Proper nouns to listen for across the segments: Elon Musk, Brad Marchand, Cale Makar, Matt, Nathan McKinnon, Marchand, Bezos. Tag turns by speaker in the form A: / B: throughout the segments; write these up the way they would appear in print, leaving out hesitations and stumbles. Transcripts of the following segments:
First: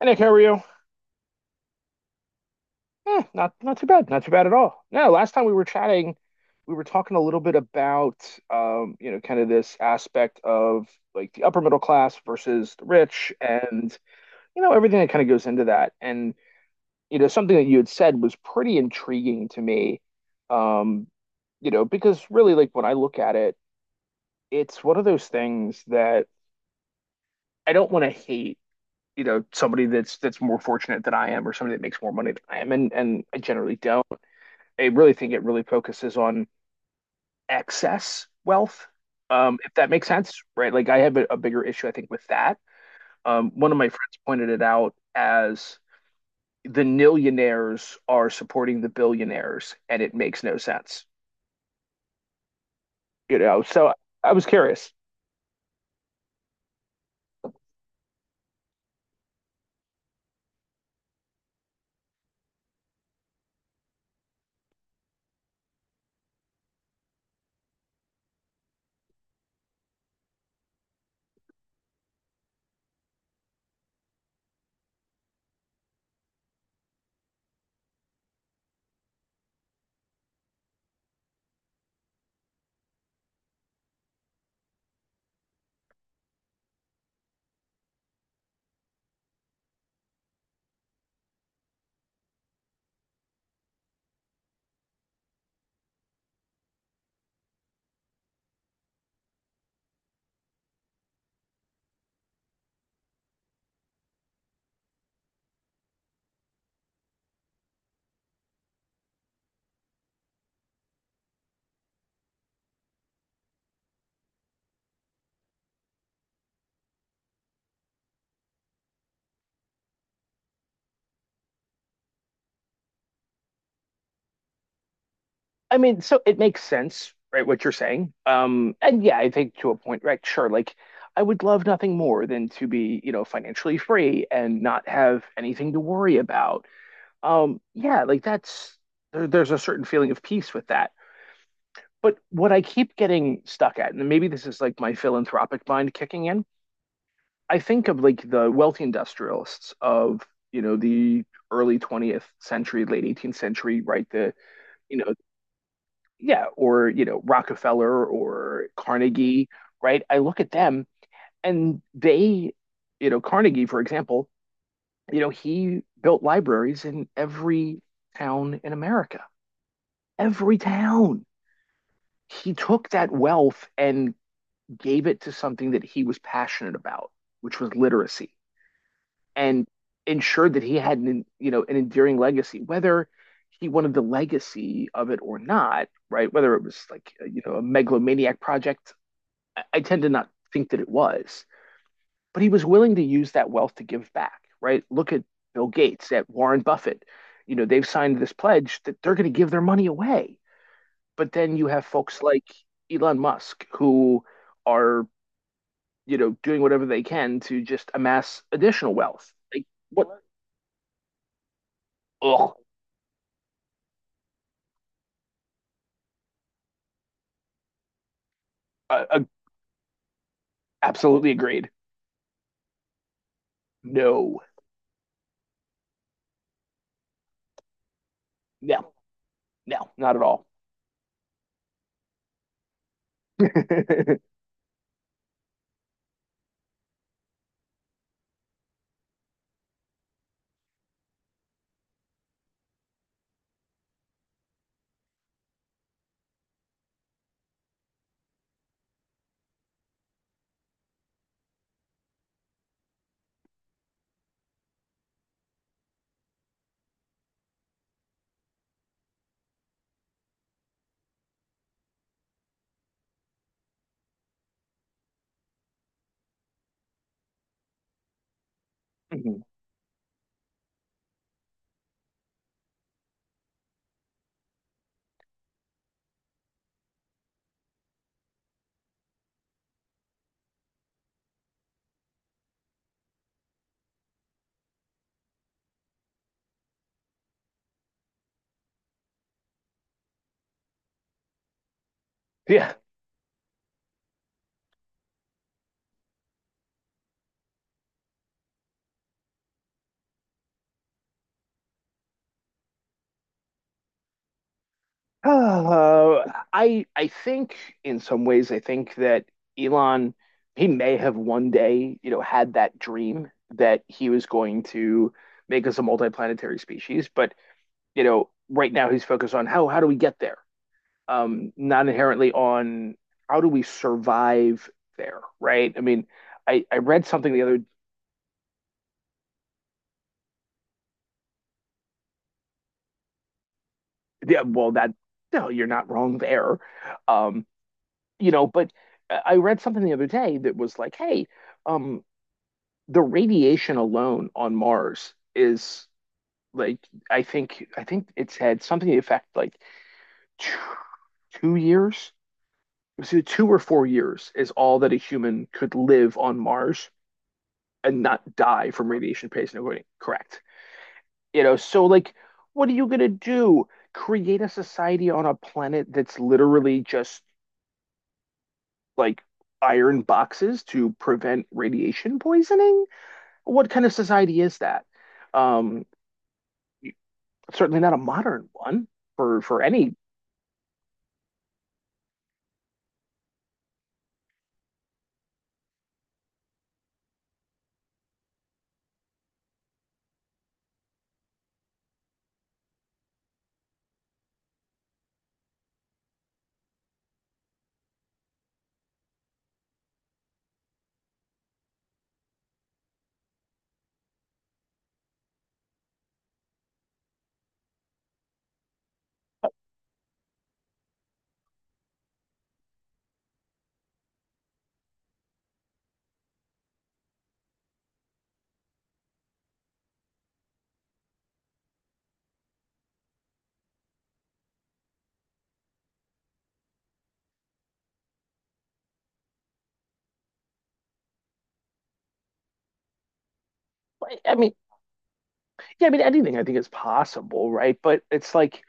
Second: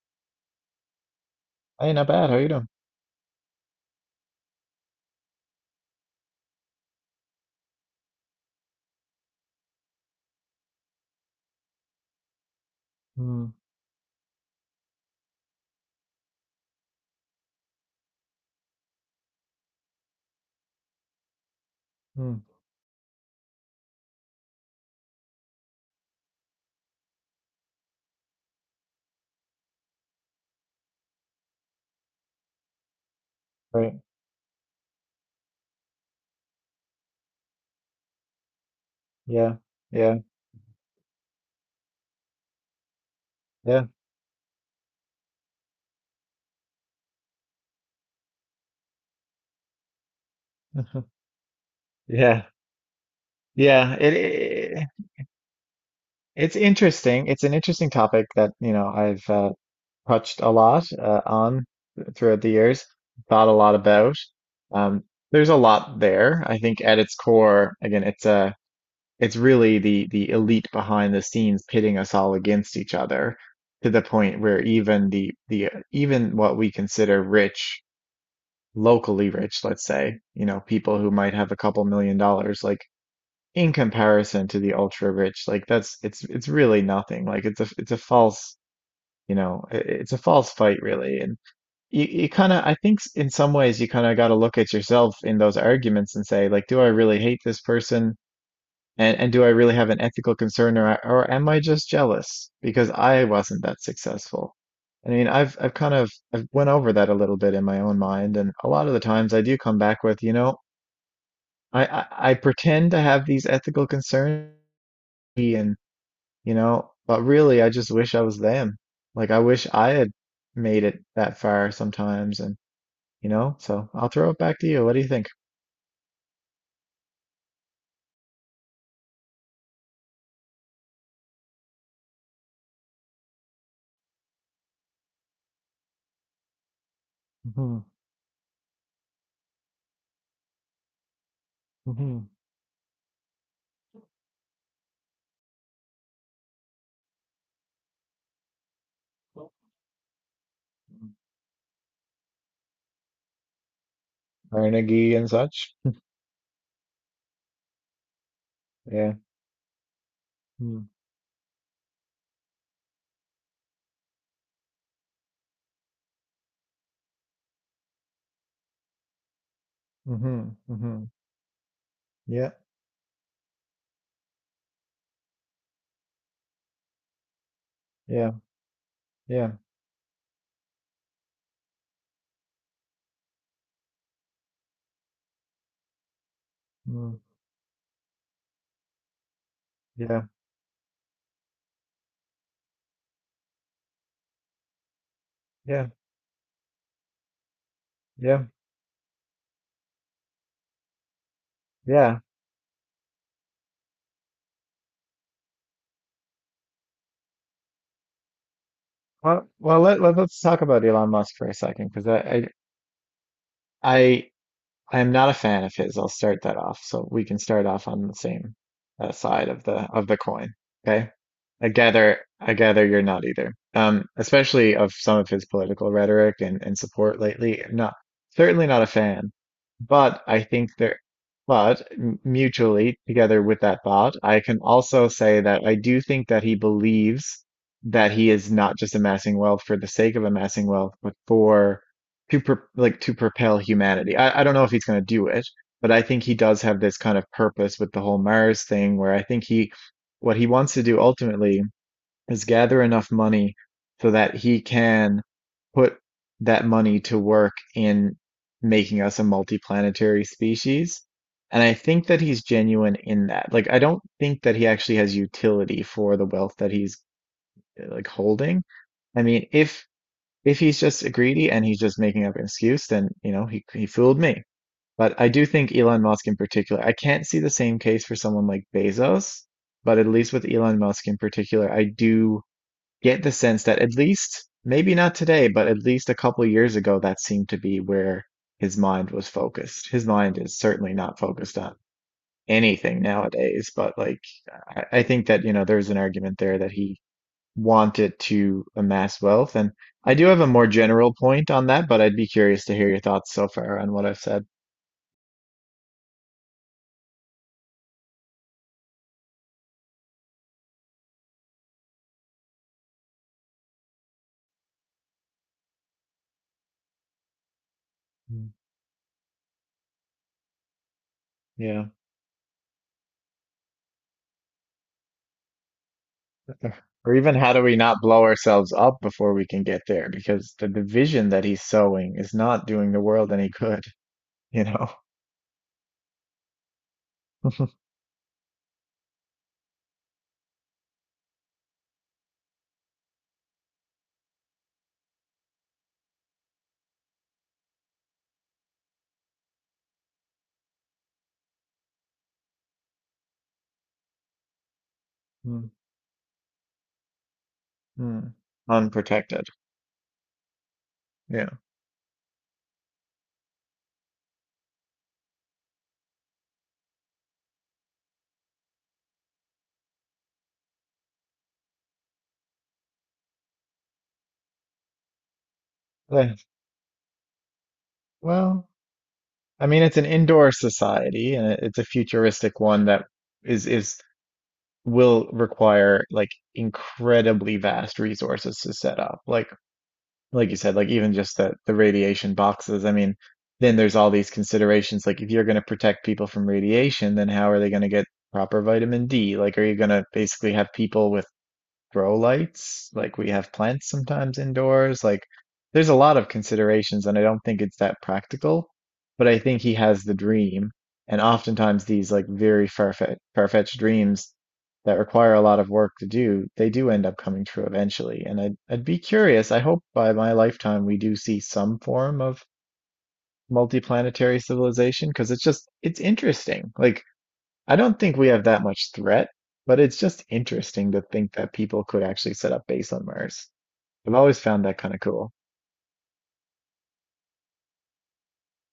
A: And Nick, how are you?
B: Hey, not bad. How you doing?
A: Not too bad, not too bad at all. No, last time we were chatting, we were talking a little bit about kind of this aspect of like the upper middle class versus the rich
B: Mm.
A: and everything that kind of goes into that. And something that you had said was pretty intriguing to me. Um, because
B: Mm.
A: really like when I look at it, it's one of those things that I don't want to hate somebody that's more fortunate than I am or somebody that makes more money than I am, and I generally
B: Right.
A: don't. I really think it really focuses on excess wealth,
B: Yeah.
A: if that makes
B: Yeah.
A: sense, right? Like I have a bigger issue, I think, with that. One of
B: Yeah.
A: my friends pointed it out as the millionaires are supporting the billionaires, and it makes no sense,
B: Yeah.
A: you know? So
B: Yeah. It,
A: I was
B: it
A: curious.
B: it's interesting. It's an interesting topic that, I've touched a lot on throughout the years, thought a lot about. Um, there's a lot there. I think at its core, again, it's really the elite behind the scenes pitting us all against each other to the point where even the even what we consider rich, locally rich, let's say, people who might have a couple million dollars, like in comparison to the ultra rich, like that's it's really nothing. Like it's a false, it's a false fight really. And you kind of I think in some ways you kind of got to look at yourself in those arguments and say like, do I really hate this person? And do I really have an ethical concern or am I just jealous because I wasn't that successful? I mean, I've kind of I've went over that a little bit in my own mind, and a lot of the times I do come back with, I pretend to have these ethical concerns and but really I just wish I was them. Like I wish I had made it that far sometimes and so I'll throw it back to you. What do you think?
A: I mean, so it makes sense, right, what you're saying. And yeah, I think to a point, right, sure, like I would love nothing more than to be, financially free and not have anything to worry about,
B: Hmm.
A: yeah, like that's there's a certain feeling of peace with that. But
B: Hmm.
A: what I keep getting stuck at, and maybe this is like my philanthropic mind kicking in, I think of like the wealthy industrialists of, the early 20th century, late 18th century, right? the you know
B: Carnegie and such.
A: yeah or Rockefeller or
B: Yeah.
A: Carnegie, right? I look at them, and they you know Carnegie for example, you know he built libraries in every town in America.
B: Mhm,
A: Every
B: mhm.
A: town.
B: Yeah,
A: He took that wealth and gave it to something that he was passionate about, which was
B: yeah,
A: literacy,
B: yeah,
A: and ensured that he had an endearing legacy, whether he wanted the legacy of it or not, right? Whether it was like,
B: mm,
A: a megalomaniac project, I tend to
B: yeah,
A: not think that it was, but he was willing to use that wealth to give back, right? Look at Bill
B: yeah,
A: Gates, at Warren Buffett. They've signed this
B: yeah,
A: pledge that they're going to give their money away. But then you have folks
B: yeah.
A: like Elon Musk who are, doing whatever they can to just amass additional wealth.
B: Well,
A: Like,
B: well, let,
A: what?
B: let let's talk about Elon Musk for a second, because
A: Ugh.
B: I I I am not a fan of his. I'll start that off. So we can start off on the same
A: Uh, uh,
B: side of the coin. Okay.
A: absolutely
B: I
A: agreed.
B: gather I gather you're not either.
A: No,
B: Especially of some of his political rhetoric and support lately. Not Certainly not a
A: no,
B: fan.
A: no, not at
B: But I
A: all.
B: think mutually together with that thought, I can also say that I do think that he believes that he is not just amassing wealth for the sake of amassing wealth, but for to pro like to propel humanity. I don't know if he's going to do it, but I think he does have this kind of purpose with the whole Mars thing, where I think he what he wants to do ultimately is gather enough money so that he can put that money to work in making us a multiplanetary species. And I think that he's genuine in that. Like, I don't think that he actually has utility for the wealth that he's like holding. I
A: Mhm.
B: mean, if he's just a greedy and he's just making up an excuse, then you know he fooled me. But I do think Elon Musk in particular, I can't see the same case for someone like Bezos, but at least with Elon Musk in particular, I do get the sense that at least maybe not today, but at least a couple of years ago, that seemed to be where his mind was focused. His mind is certainly not focused on
A: Yeah.
B: anything nowadays, but like I think that, there's an argument there that he want it to amass wealth. And I do have a more general point on that, but I'd be curious to hear your thoughts so far on what I've said.
A: Uh, I think in some ways I think that Elon, he may have one day, had that dream that he was going to make us a multiplanetary species, but
B: Mm.
A: right now he's focused on how do we get there,
B: Yeah.
A: not inherently on how do we survive there, right? I mean, I read
B: Or even
A: something
B: how do we not blow ourselves up before we can get there? Because the division that he's sowing is not doing the world any good,
A: yeah.
B: you
A: well
B: know?
A: that no, you're not wrong there. um, you know, but I read something the other day that was like, hey, um, the radiation alone on Mars is like I think it's had something to the effect like two, 2 years. It was either 2 or 4 years is all that a human
B: Mm.
A: could live on Mars and
B: Mm.
A: not die from radiation
B: Unprotected.
A: poisoning. Correct. You
B: Yeah.
A: know, so like, what are you gonna do? Create a society on a planet that's literally just like iron boxes to prevent radiation poisoning? What kind of society is that? Um,
B: Eh,
A: certainly not a modern
B: well,
A: one for
B: I mean, it's
A: any.
B: an indoor society and it's a futuristic one that is will require like incredibly vast resources to set up. Like you said, like even just the radiation boxes. I mean, then there's all these considerations. Like if you're going to protect people from radiation, then how are they going to get proper vitamin D? Like are you going to basically have people with grow lights. Like we have plants sometimes indoors. Like there's a lot of considerations, and I don't think it's that practical. But I think he has the dream, and oftentimes these like very far-fetched dreams that require a lot of work to do, they do end up coming true eventually. And I'd be curious. I hope by my lifetime we do see some form of multiplanetary civilization because it's interesting. Like I don't think we have that much threat, but it's just interesting to think that people could actually set up base on Mars. I've always
A: I mean,
B: found that kind of cool.
A: yeah, I mean anything I think is possible, right? But it's like,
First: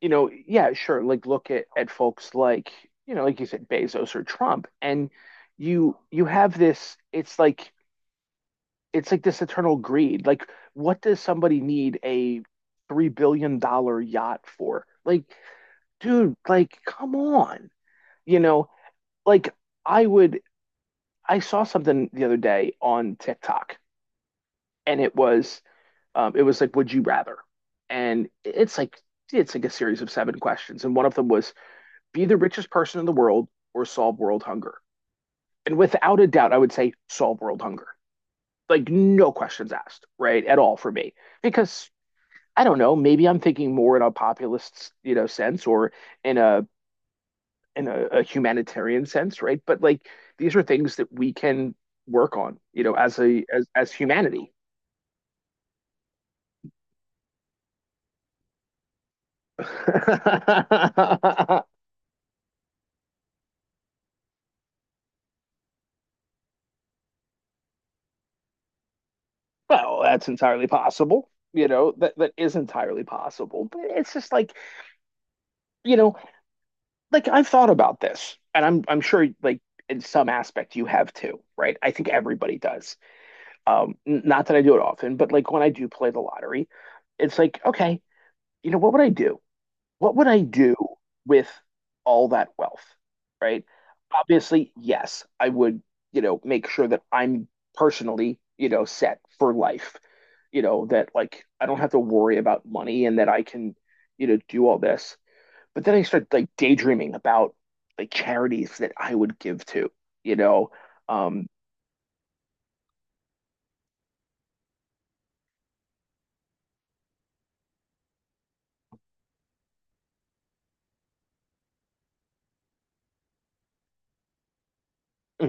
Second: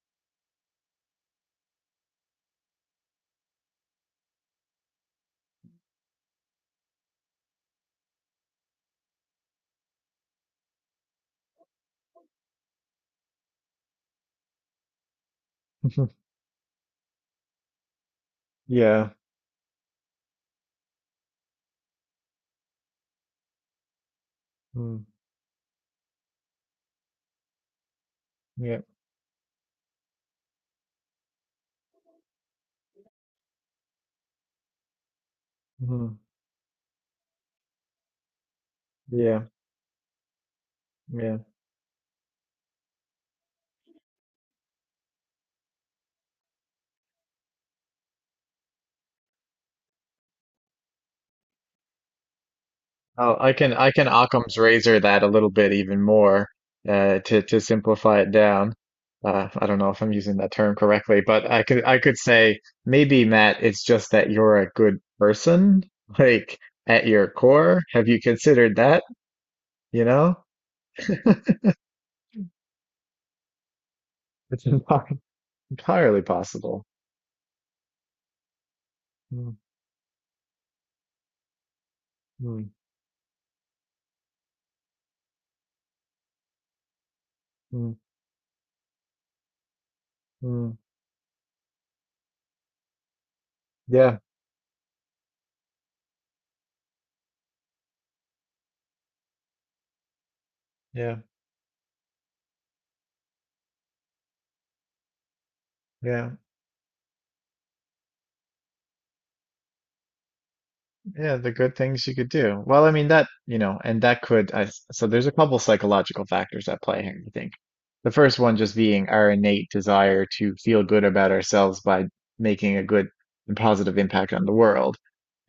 A: yeah, sure. Like look at folks like, like you said, Bezos or Trump, and you have this. It's like this eternal greed. Like, what does somebody need a $3 billion yacht for? Like, dude, like, come on. You know,
B: Yeah.
A: like I would. I saw something the other day on TikTok, and
B: Mm.
A: it was like, would you rather? And it's
B: Yeah.
A: like it's like a series of seven questions, and one of them was be the richest person in the world or solve world hunger. And
B: Mhm.
A: without a doubt, I would say solve world hunger. Like, no
B: Yeah.
A: questions asked, right? At all for me.
B: Yeah.
A: Because I don't know, maybe I'm thinking more in a populist, sense or in a in a humanitarian sense, right? But like these are things that we can work on, as
B: Oh,
A: a
B: I
A: as
B: can I
A: as
B: can
A: humanity.
B: Occam's razor that a little bit even more to simplify it down. I don't know if I'm using that term correctly, but I
A: well,
B: could I could say maybe Matt, it's just that you're a good person, like at your core. Have you considered that? You
A: that's
B: know?
A: entirely possible. That that is entirely possible. But it's just like,
B: It's an
A: you know,
B: Entirely possible.
A: like I've thought about this, and I'm sure
B: Mm.
A: like in some aspect you have too, right? I think everybody
B: Mm.
A: does. Um, not that I do it often, but like when I do play the lottery, it's like,
B: Mm.
A: okay, what would I do? What would I do
B: Mm.
A: with all that wealth, right?
B: Yeah,
A: Obviously, yes, I would, make sure that I'm personally, set for life, that
B: yeah,
A: like I don't have to worry about money and that I can, do all this. But then I
B: yeah.
A: started like daydreaming about like charities that I would give to, you know.
B: Yeah,
A: Um,
B: the good things you could do. Well, I mean that, and that could I s- so there's a couple psychological factors at play here, I think. The first one just being our innate desire to feel good about ourselves by making a good and positive impact on the world.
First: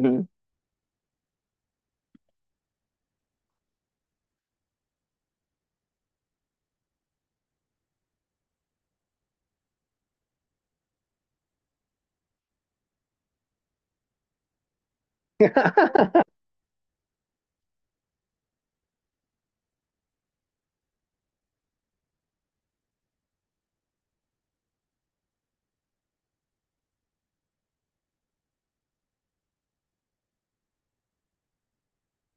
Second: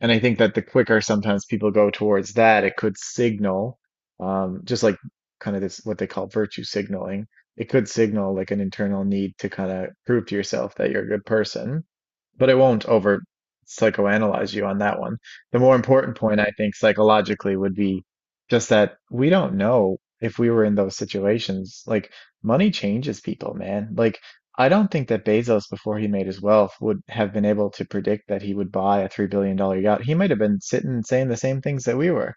B: And I think that the quicker sometimes people go towards that, it could signal, just like kind of this what they call virtue signaling. It could signal like an internal need to kind of prove to yourself that you're a good person, but it won't over psychoanalyze you on that one. The more important point, I think, psychologically would be just that we don't know if we were in those situations. Like, money changes people, man. Like, I don't think that Bezos, before he made his wealth, would have been able to predict that he would buy a $3 billion dollar yacht. He might have been sitting and saying the same things that we were.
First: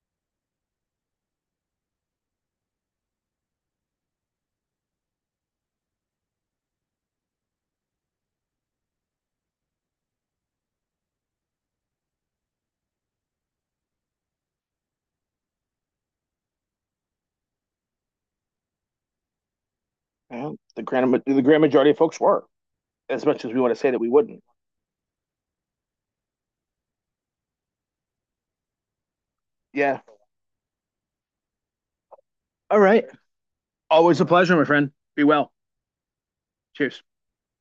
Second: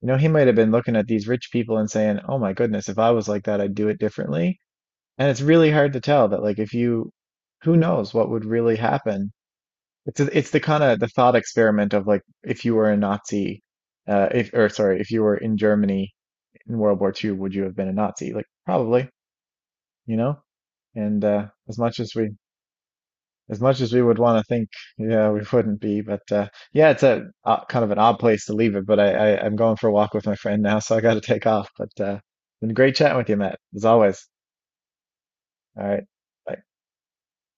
B: You know, he might have been looking at these rich people and saying, oh my goodness, if I was like that, I'd do it differently. And it's really hard to tell that, like, if you, who knows what would really happen. It's the kind of the thought experiment of like if you were a Nazi, if or sorry, if you were in Germany in World War II, would you have been a Nazi? Like probably, you know.
A: Well, the grand
B: And
A: the grand
B: as
A: majority
B: much
A: of
B: as
A: folks
B: we
A: were, as much as
B: as
A: we want to
B: much
A: say
B: as
A: that
B: we
A: we
B: would want
A: wouldn't.
B: to think, yeah, we wouldn't be. But yeah, it's a kind of an odd place to leave it. But I'm going for a
A: Yeah.
B: walk with my friend now, so I got to take off. But been
A: All
B: great
A: right.
B: chatting with you, Matt, as
A: Always
B: always.
A: a pleasure, my friend. Be well.
B: All right, bye.
A: Cheers.